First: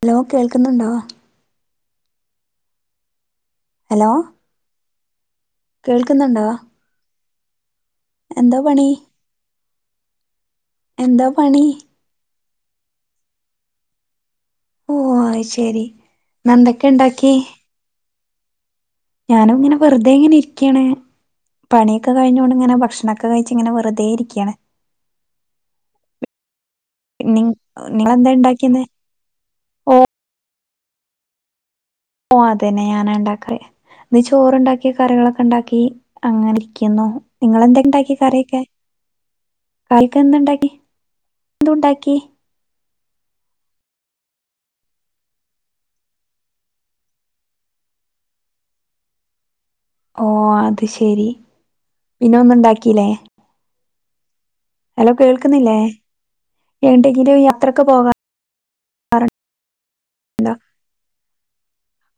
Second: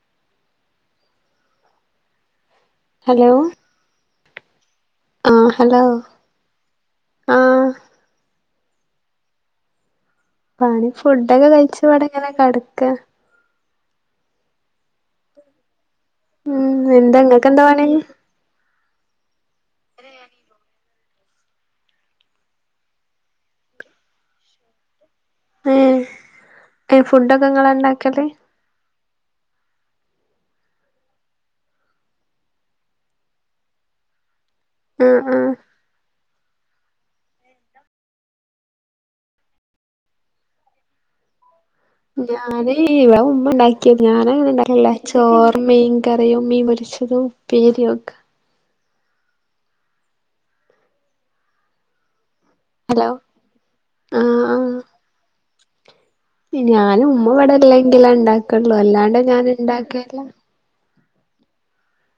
Hello കേൾക്കുന്നോണ്ടോ? Hello hello ആഹ് hello കേൾക്കുന്നോണ്ടോ? ആഹ് എന്താ പണി? പണി എന്താ ഫുഡെക്കെ പണി കഴിച്ചപ്പാടെയിങ്ങനെക്കെട [unintelligible] ഓ അയ് ശെരി ഉം എന്താങ്ങക്ക് എന്താ പണി? ഞാനും ഇങ്ങനെ വെറുതെയിങ്ങനെ ഇരിക്കണ്. പണിയെക്കെ കഴിഞ്ഞോണ്ട് ഇങ്ങനെ ഭക്ഷണൊക്കെ കഴിച്ചിങ്ങനെ വെറുതെയിരിക്കാണ്. ഉം നി നിങ്ങളെന്താ ഉണ്ടാക്കിന്നെ ഓ ഓ അതന്നെ ഞാനാ ഒണ്ടാക്കയേ [unintelligible] ചോറുണ്ടാക്കി ആഹ് ആഹ് കറികളൊക്കെയൊണ്ടാക്കി അങ്ങനെ ക്കിന്നോ. നിങ്ങെളെന്താണ്ടാക്കിയേ കറിക്കെ? കാൽക്കെന്തുണ്ടാക്കി? എന്തു ണ്ടാക്കി? ഇ ഇവ ഉമ്മ ഒണ്ടാക്കിയത് ഞാൻ അങ്ങനെ ഉണ്ടാക്കലില്ല ചോറും മീൻ കറിയും മീൻ പൊരിച്ചതും ഉപ്പേരിയൊക്കെ. ഓ അത് ശെരി പിന്നെ ഒന്നും ണ്ടാക്കില്ലേ? ഹലോ ഹലോ കേൾ ക്ക്ന്നില്ലേ? ഞാനുമ്മവിവടെല്ലെങ്കിലൊണ്ടാക്കൊ ള്ളൂ അല്ലാണ്ട് ഞാൻ ഇണ്ടാക്കൽ എന്താ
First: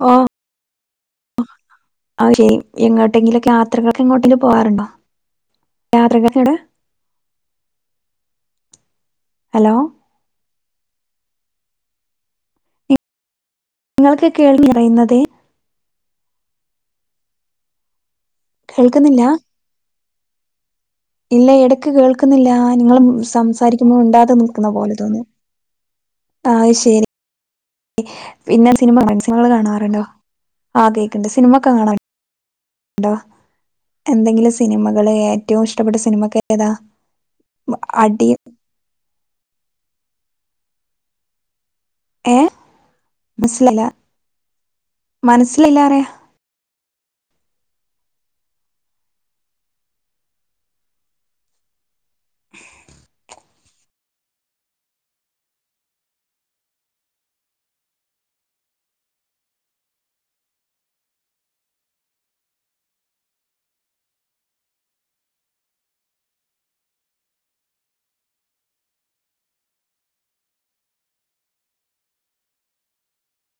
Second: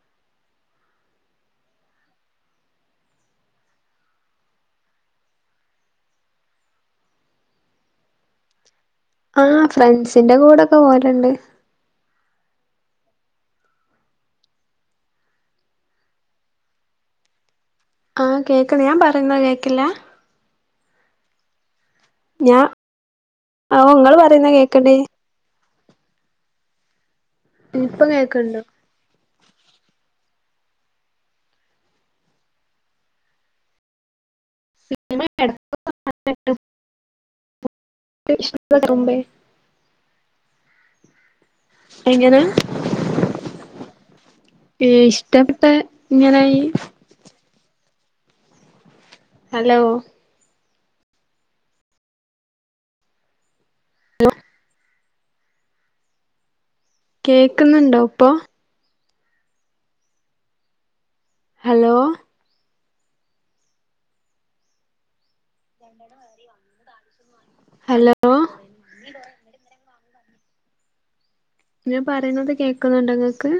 ഓ അത് ശെരി എങ്ങോട്ടെങ്കിലൊക്കെ യാത്രകൾക്ക് എങ്ങോട്ടും പോവാറുണ്ടോ യാത്രകൾക്കെവടെ ആ ഫ്രണ്ട്സിന്റെ കൂടെക്കെ പോവലുണ്ട് നിങ്ങള്ക്ക് കേൾ നിറയുന്നതേ ആഹ് കേക്കണ് ഞാൻ കേൾക്കുന്നില്ല? പറയുന്ന കേക്കില്ല ഇല്ല എടക്ക കേൾക്കുന്നില്ല ഞാ നിങ്ങള് ഓഹ് സംസാരിക്കുമ്പോ ഇങ്ങള് മിണ്ടാതെ പറയുന്ന നിക്കുന്ന കേക്ക്ണ്ട് പോലെ തോന്നുന്നു ആ ഇപ്പൊ കേൾക്കണ്ടോ പിന്നെ സിനിമ സിനിമകൾ കാണാറുണ്ടോ ആ കേക്കണ്ട് സിനിമ ഒക്കെ കാണാറുണ്ടോ ഉണ്ടോ എന്തെങ്കിലും സിനിമകള് എടക്ക് ഏറ്റവും ഇഷ്ടപ്പെട്ട സിനിമക്ക ഏതാ അടി ഇഷ്ടപ്പെട്ട കുറുമ്പേ എങ്ങന ഏഹ്? മനസ്സിലായില്ല. ഏ ഇഷ്ടപ്പെട്ട മനസ്സിലായില്ല പറയാ. ഇങ്ങനെയി ഹലോ ഹലോ കേക്കുന്നുണ്ടോ ഇപ്പൊ ഹലോ രണ്ടെണം വരെ വന്ന ഹലോ ഞാ പറയുന്നത് കേൾക്കുന്നുണ്ടങ്ങക്ക്